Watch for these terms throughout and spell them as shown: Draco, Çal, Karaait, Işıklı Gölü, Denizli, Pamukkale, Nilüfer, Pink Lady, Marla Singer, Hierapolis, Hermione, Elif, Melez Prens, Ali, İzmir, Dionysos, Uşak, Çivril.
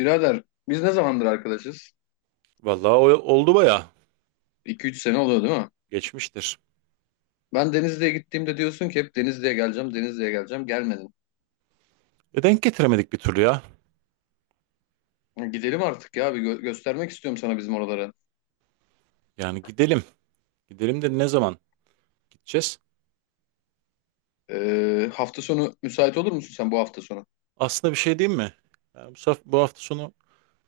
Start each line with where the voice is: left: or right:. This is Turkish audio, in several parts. left: Birader, biz ne zamandır arkadaşız?
right: Vallahi oldu baya.
left: 2 3 sene oluyor değil mi?
right: Geçmiştir.
left: Ben Denizli'ye gittiğimde diyorsun ki hep Denizli'ye geleceğim, Denizli'ye geleceğim. Gelmedin.
right: E denk getiremedik bir türlü ya.
left: Gidelim artık ya, bir göstermek istiyorum sana bizim oraları.
right: Yani gidelim. Gidelim de ne zaman gideceğiz?
left: Hafta sonu müsait olur musun sen bu hafta sonu?
right: Aslında bir şey diyeyim mi? Yani bu hafta sonu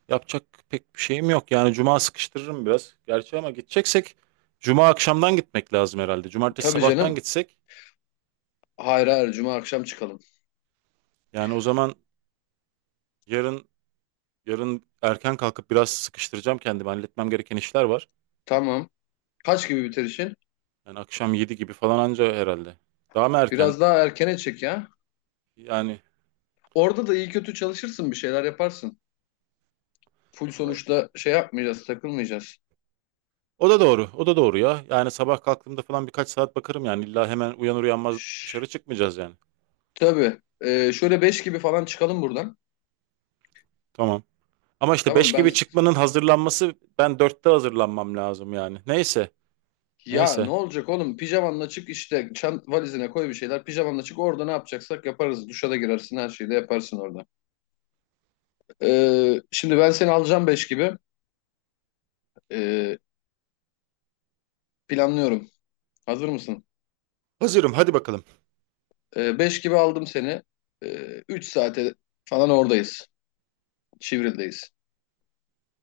right: yapacak pek bir şeyim yok. Yani cuma sıkıştırırım biraz. Gerçi ama gideceksek cuma akşamdan gitmek lazım herhalde. Cumartesi
left: Tabii
right: sabahtan
left: canım.
right: gitsek
left: Hayır, hayır, cuma akşam çıkalım.
right: yani o zaman yarın yarın erken kalkıp biraz sıkıştıracağım kendimi. Halletmem gereken işler var.
left: Tamam. Kaç gibi biter işin?
right: Yani akşam 7 gibi falan anca herhalde. Daha mı erken?
left: Biraz daha erkene çek ya.
right: Yani
left: Orada da iyi kötü çalışırsın, bir şeyler yaparsın. Full sonuçta şey yapmayacağız, takılmayacağız.
right: o da doğru. O da doğru ya. Yani sabah kalktığımda falan birkaç saat bakarım yani. İlla hemen uyanır uyanmaz
left: Şşş,
right: dışarı çıkmayacağız yani.
left: tabii. Şöyle 5 gibi falan çıkalım buradan.
right: Tamam. Ama işte
left: Tamam
right: 5
left: ben
right: gibi çıkmanın hazırlanması ben 4'te hazırlanmam lazım yani. Neyse.
left: Ya ne
right: Neyse.
left: olacak oğlum? Pijamanla çık işte, çant valizine koy bir şeyler. Pijamanla çık, orada ne yapacaksak yaparız. Duşa da girersin, her şeyi de yaparsın orada. Şimdi ben seni alacağım 5 gibi. Ee, Planlıyorum. Hazır mısın?
right: Hazırım hadi bakalım.
left: 5 gibi aldım seni. 3 saate falan oradayız. Çivril'deyiz.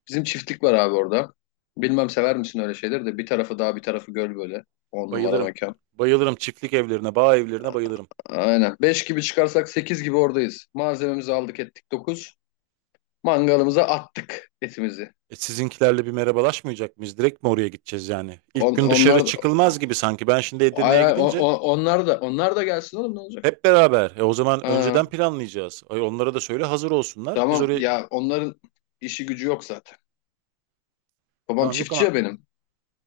left: Bizim çiftlik var abi orada. Bilmem sever misin öyle şeyleri de, bir tarafı dağ bir tarafı göl böyle. On numara
right: Bayılırım.
left: mekan.
right: Bayılırım çiftlik evlerine, bağ evlerine bayılırım.
left: Aynen. 5 gibi çıkarsak 8 gibi oradayız. Malzememizi aldık ettik, 9. Mangalımıza attık etimizi.
right: E, sizinkilerle bir merhabalaşmayacak mıyız? Direkt mi oraya gideceğiz yani? İlk gün dışarı
left: Onlar da,
right: çıkılmaz gibi sanki. Ben şimdi Edirne'ye gidince
left: onlar da gelsin oğlum, ne olacak?
right: hep beraber. E, o zaman önceden
left: Ha,
right: planlayacağız. Ay, onlara da söyle hazır olsunlar. Biz
left: tamam
right: oraya.
left: ya, onların işi gücü yok zaten. Babam
right: Tamam yok
left: çiftçi
right: ama.
left: ya benim.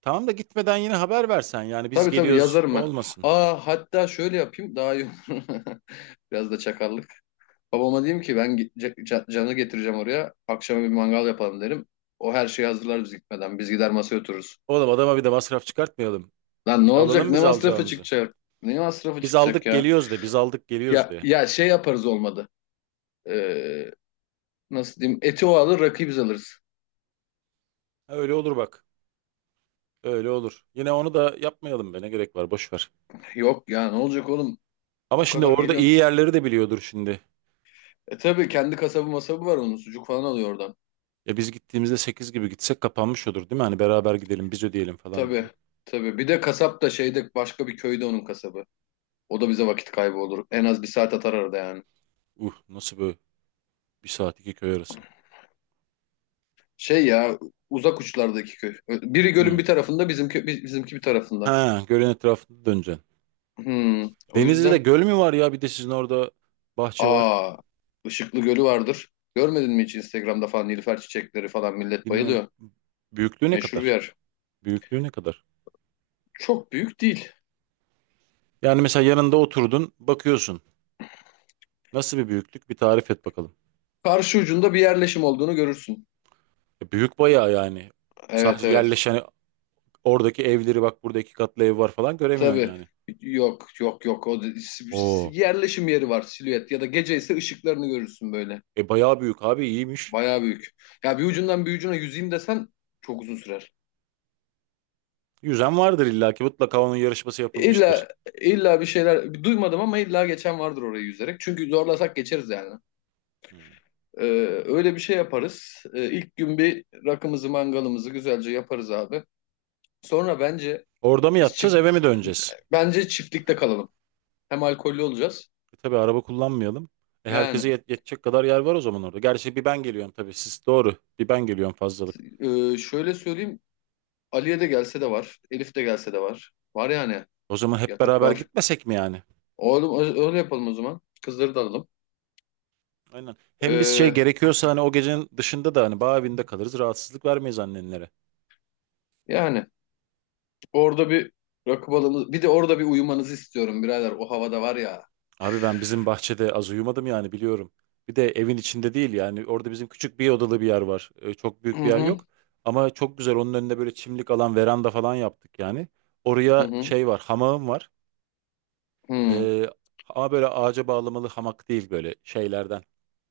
right: Tamam da gitmeden yine haber versen yani biz
left: Tabii, tabii,
right: geliyoruz
left: yazarım ben.
right: olmasın.
left: Aa, hatta şöyle yapayım, daha iyi olur. Biraz da çakallık. Babama diyeyim ki ben canı getireceğim oraya. Akşama bir mangal yapalım derim. O her şeyi hazırlar biz gitmeden. Biz gider masaya otururuz.
right: Oğlum adama bir de masraf çıkartmayalım.
left: Lan ne olacak?
right: Alalım
left: Ne
right: biz
left: masrafı
right: alacağımızı.
left: çıkacak? Ne masrafı
right: Biz
left: çıkacak
right: aldık
left: ya?
right: geliyoruz de, biz aldık geliyoruz
left: Ya
right: de.
left: ya şey yaparız olmadı. Ee, Nasıl diyeyim? Eti o alır, rakıyı biz alırız.
right: Ha, öyle olur bak. Öyle olur. Yine onu da yapmayalım be, ne gerek var, boş ver.
left: Yok ya, ne olacak oğlum?
right: Ama
left: O
right: şimdi
left: kadar
right: orada iyi
left: geliyorsun.
right: yerleri de biliyordur şimdi.
left: E tabii kendi kasabı masabı var onun. Sucuk falan alıyor oradan.
right: E biz gittiğimizde 8 gibi gitsek kapanmış olur değil mi? Hani beraber gidelim biz ödeyelim falan
left: Tabii.
right: dedim.
left: Tabii. Bir de kasap da şeyde, başka bir köyde onun kasabı. O da bize vakit kaybı olur. En az bir saat atar arada yani.
right: Nasıl böyle bir saat iki köy arası.
left: Şey ya, uzak uçlardaki köy. Biri gölün
right: Hmm.
left: bir tarafında, bizimki bir tarafında.
right: Ha, gölün etrafında döneceksin.
left: Hmm, o
right: Denizli'de
left: yüzden.
right: göl mü var ya, bir de sizin orada bahçe var.
left: aa Işıklı Gölü vardır. Görmedin mi hiç Instagram'da falan? Nilüfer çiçekleri falan, millet
right: Bilmiyorum,
left: bayılıyor.
right: büyüklüğü ne
left: Meşhur bir
right: kadar?
left: yer.
right: Büyüklüğü ne kadar?
left: Çok büyük değil.
right: Yani mesela yanında oturdun, bakıyorsun. Nasıl bir büyüklük? Bir tarif et bakalım.
left: Karşı ucunda bir yerleşim olduğunu görürsün.
right: E, büyük bayağı yani.
left: Evet,
right: Sadece
left: evet.
right: yerleşen oradaki evleri, bak burada iki katlı ev var falan göremiyorsun
left: Tabii.
right: yani.
left: Yok, yok, yok. O da- s- s-
right: Oo.
left: Yerleşim yeri var, silüet ya da gece ise ışıklarını görürsün böyle.
right: E bayağı büyük abi, iyiymiş.
left: Bayağı büyük. Ya bir ucundan bir ucuna yüzeyim desen çok uzun sürer.
right: Yüzen vardır illa ki, mutlaka onun yarışması
left: İlla
right: yapılmıştır.
left: illa bir şeyler duymadım ama illa geçen vardır orayı yüzerek. Çünkü zorlasak geçeriz yani.
right: Hmm.
left: Ee, Öyle bir şey yaparız. İlk gün bir rakımızı mangalımızı güzelce yaparız abi. Sonra
right: Orada mı
left: biz
right: yatacağız,
left: çift
right: eve mi döneceğiz?
left: bence çiftlikte kalalım. Hem alkollü olacağız.
right: E tabii, araba kullanmayalım. E herkese
left: Yani,
right: yetecek kadar yer var o zaman orada. Gerçi bir ben geliyorum tabii, siz doğru. Bir ben geliyorum fazlalık.
left: şöyle söyleyeyim, Ali'ye de gelse de var. Elif de gelse de var. Var yani.
right: O zaman hep
left: Yatak
right: beraber
left: var.
right: gitmesek mi yani?
left: Oğlum, öyle yapalım o zaman. Kızları da alalım.
right: Aynen. Hem biz, şey
left: Ee,
right: gerekiyorsa hani, o gecenin dışında da hani bağ evinde kalırız. Rahatsızlık vermeyiz annenlere.
left: Yani orada bir rakı balımız. Bir de orada bir uyumanızı istiyorum birader. O havada var ya.
right: Abi ben bizim bahçede az uyumadım yani, biliyorum. Bir de evin içinde değil yani, orada bizim küçük bir odalı bir yer var. Çok büyük
left: Hı
right: bir yer
left: hı.
right: yok. Ama çok güzel, onun önünde böyle çimlik alan, veranda falan yaptık yani.
left: Hı
right: Oraya
left: hı.
right: şey var, hamağım var.
left: Hı
right: Ee, ama böyle ağaca bağlamalı hamak değil, böyle şeylerden.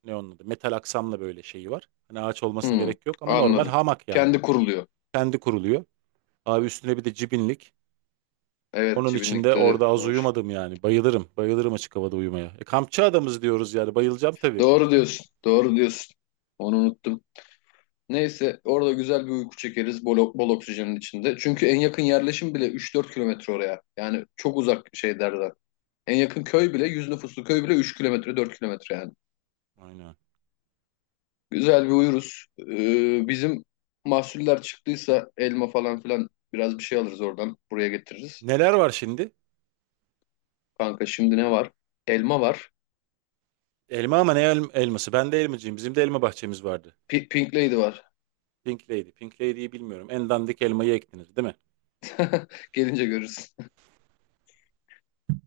right: Ne onun adı? Metal aksamla böyle şeyi var. Hani ağaç olmasına
left: hı.
right: gerek yok ama, normal
left: Anladım.
right: hamak yani.
left: Kendi kuruluyor.
right: Kendi kuruluyor. Abi üstüne bir de cibinlik.
left: Evet,
right: Onun için de
left: cibinlikte de
right: orada az
left: olur.
right: uyumadım yani. Bayılırım. Bayılırım açık havada uyumaya. E, kampçı adamız diyoruz yani. Bayılacağım tabii.
left: Doğru diyorsun. Doğru diyorsun. Onu unuttum. Neyse, orada güzel bir uyku çekeriz, bol bol oksijenin içinde. Çünkü en yakın yerleşim bile 3 4 kilometre oraya. Yani çok uzak şeylerden. En yakın köy bile, 100 nüfuslu köy bile 3 kilometre, 4 kilometre yani.
right: Aynen.
left: Güzel bir uyuruz. Bizim mahsuller çıktıysa elma falan filan, biraz bir şey alırız oradan. Buraya getiririz.
right: Neler var şimdi?
left: Kanka şimdi ne var? Elma var.
right: Elma ama ne elması? Ben de elmacıyım. Bizim de elma bahçemiz vardı.
left: Pink Lady var.
right: Pink Lady. Pink Lady'yi bilmiyorum. En dandik elmayı eklenir değil mi?
left: Gelince görürüz.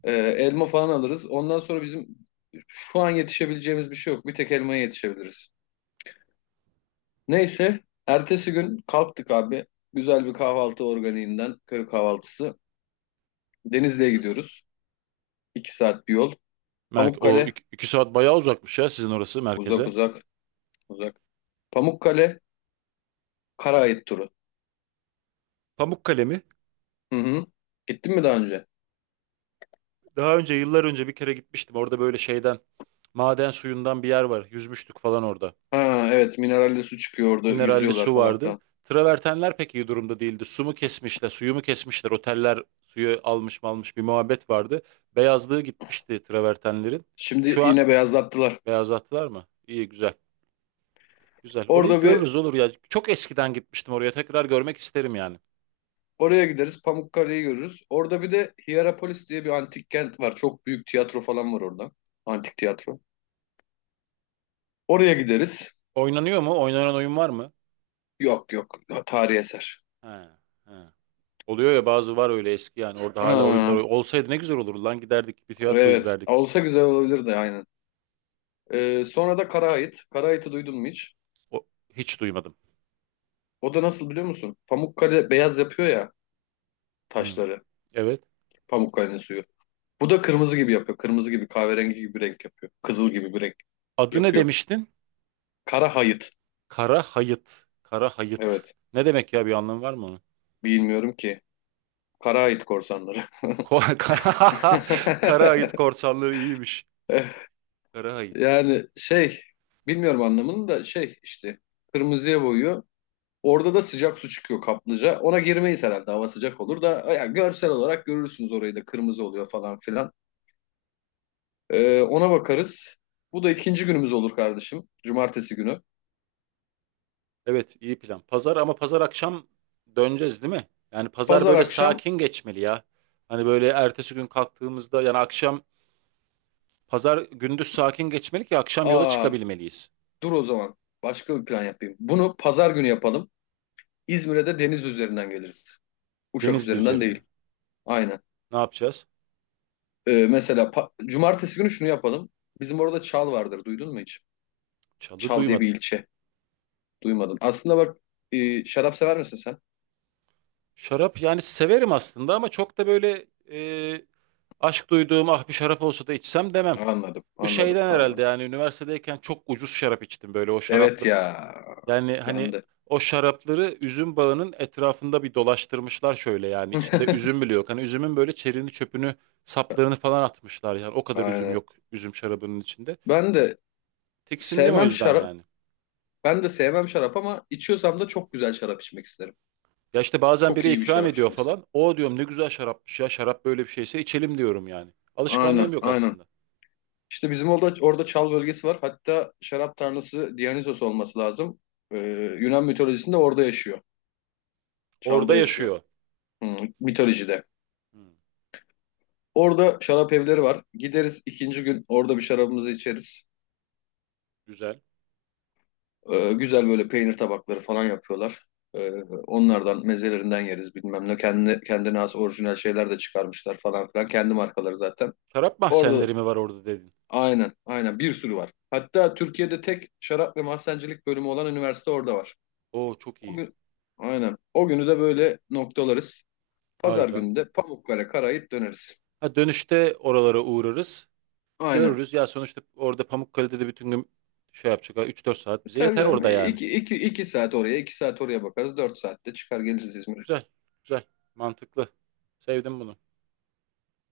left: Elma falan alırız. Ondan sonra bizim şu an yetişebileceğimiz bir şey yok. Bir tek elmaya yetişebiliriz. Neyse. Ertesi gün kalktık abi. Güzel bir kahvaltı, organiğinden köy kahvaltısı. Denizli'ye gidiyoruz. 2 saat bir yol.
right: Mer o
left: Pamukkale.
right: iki, 2 saat bayağı uzakmış ya sizin orası
left: Uzak
right: merkeze.
left: uzak uzak. Pamukkale, Karaait turu.
right: Pamukkale mi?
left: Hı hı. Gittin mi daha önce?
right: Daha önce, yıllar önce bir kere gitmiştim. Orada böyle şeyden, maden suyundan bir yer var. Yüzmüştük falan orada.
left: Ha, evet, mineralli su çıkıyor orada,
right: Mineralli
left: yüzüyorlar
right: su
left: falan
right: vardı.
left: filan.
right: Travertenler pek iyi durumda değildi. Su mu kesmişler, suyu mu kesmişler? Oteller suyu almış mı almış, bir muhabbet vardı. Beyazlığı gitmişti travertenlerin.
left: Şimdi
right: Şu an
left: yine beyazlattılar.
right: beyazlattılar mı? İyi, güzel. Güzel. Orayı
left: Orada bir
right: görürüz olur ya. Çok eskiden gitmiştim oraya. Tekrar görmek isterim yani.
left: Oraya gideriz, Pamukkale'yi görürüz. Orada bir de Hierapolis diye bir antik kent var. Çok büyük tiyatro falan var orada. Antik tiyatro. Oraya gideriz.
right: Oynanıyor mu? Oynanan oyun var mı?
left: Yok, yok, tarihi eser.
right: He, he. Oluyor ya, bazı var öyle eski yani. Orada hala oyunlar
left: Ha,
right: olsaydı ne güzel olurdu lan. Giderdik, bir tiyatro
left: evet,
right: izlerdik.
left: olsa güzel olabilirdi, aynen. Sonra da Karaait. Karait'i duydun mu hiç?
right: O, hiç duymadım.
left: O da nasıl biliyor musun? Pamukkale beyaz yapıyor ya,
right: Hı. Hı.
left: taşları.
right: Evet.
left: Pamukkale'nin suyu. Bu da kırmızı gibi yapıyor. Kırmızı gibi, kahverengi gibi bir renk yapıyor. Kızıl gibi bir renk
right: Adı ne
left: yapıyor.
right: demiştin?
left: Kara hayıt.
right: Kara hayıt. Kara hayıt.
left: Evet.
right: Ne demek ya, bir anlamı var mı onun?
left: Bilmiyorum ki. Kara hayıt korsanları.
right: Kara, kara hayıt korsanlığı iyiymiş. Kara hayıt.
left: Yani şey, bilmiyorum anlamını da, şey işte, kırmızıya boyuyor. Orada da sıcak su çıkıyor, kaplıca. Ona girmeyiz herhalde, hava sıcak olur da, ya görsel olarak görürsünüz orayı da, kırmızı oluyor falan filan. Ona bakarız. Bu da ikinci günümüz olur kardeşim. Cumartesi günü.
right: Evet, iyi plan. Pazar, ama pazar akşam döneceğiz değil mi? Yani pazar
left: Pazar
right: böyle
left: akşam
right: sakin geçmeli ya. Hani böyle ertesi gün kalktığımızda yani, akşam, pazar gündüz sakin geçmeli ki akşam yola
left: aa
right: çıkabilmeliyiz.
left: Dur o zaman. Başka bir plan yapayım. Bunu pazar günü yapalım. İzmir'e de deniz üzerinden geliriz. Uşak
right: Denizli
left: üzerinden
right: üzerinde.
left: değil. Aynen.
right: Ne yapacağız?
left: Mesela cumartesi günü şunu yapalım. Bizim orada Çal vardır. Duydun mu hiç?
right: Çalı
left: Çal diye bir
right: duymadım.
left: ilçe. Duymadın. Aslında bak, şarap sever misin sen?
right: Şarap yani severim aslında ama çok da böyle aşk duyduğum, ah bir şarap olsa da içsem demem.
left: Anladım.
right: Bu
left: Anladım.
right: şeyden herhalde
left: Anladım.
right: yani, üniversitedeyken çok ucuz şarap içtim, böyle o
left: Evet
right: şarapları.
left: ya.
right: Yani hani
left: Ben de.
right: o şarapları üzüm bağının etrafında bir dolaştırmışlar şöyle yani, içinde üzüm bile yok. Hani üzümün böyle çerini çöpünü saplarını falan atmışlar yani, o kadar üzüm
left: Aynen.
right: yok üzüm şarabının içinde.
left: Ben de
right: Tiksindim o
left: sevmem
right: yüzden
left: şarap.
right: yani.
left: Ben de sevmem şarap ama içiyorsam da çok güzel şarap içmek isterim.
right: Ya işte bazen
left: Çok
right: biri
left: iyi bir
right: ikram
left: şarap
right: ediyor
left: içmek isterim.
right: falan. O diyorum ne güzel şarapmış ya, şarap böyle bir şeyse içelim diyorum yani.
left: Aynen.
right: Alışkanlığım yok
left: Aynen.
right: aslında.
left: İşte bizim orada çal bölgesi var. Hatta şarap tanrısı Dionysos olması lazım. Ee, Yunan mitolojisinde orada yaşıyor. Çal'da
right: Orada
left: yaşıyor.
right: yaşıyor.
left: Hmm, mitolojide.
right: Hmm.
left: Orada şarap evleri var. Gideriz ikinci gün, orada bir şarabımızı içeriz.
right: Güzel.
left: Güzel böyle peynir tabakları falan yapıyorlar. Ee, Onlardan, mezelerinden yeriz bilmem ne. Kendine, kendine has orijinal şeyler de çıkarmışlar falan filan. Kendi markaları zaten.
right: Şarap
left: Orada
right: mahzenleri mi var orada dedin?
left: aynen, aynen bir sürü var. Hatta Türkiye'de tek şarap ve mahzencilik bölümü olan üniversite orada var.
right: Oo, çok
left: O
right: iyi.
left: gün, aynen. O günü de böyle noktalarız. Pazar
right: Harika.
left: günü de Pamukkale, Karayip döneriz.
right: Ha, dönüşte oralara uğrarız.
left: Aynen.
right: Görürüz. Ya sonuçta orada Pamukkale'de de bütün gün şey yapacak. 3-4 saat bize
left: Tabii
right: yeter
left: canım.
right: orada yani.
left: İki saat oraya, 2 saat oraya bakarız. 4 saatte çıkar geliriz İzmir'e.
right: Güzel. Güzel. Mantıklı. Sevdim bunu.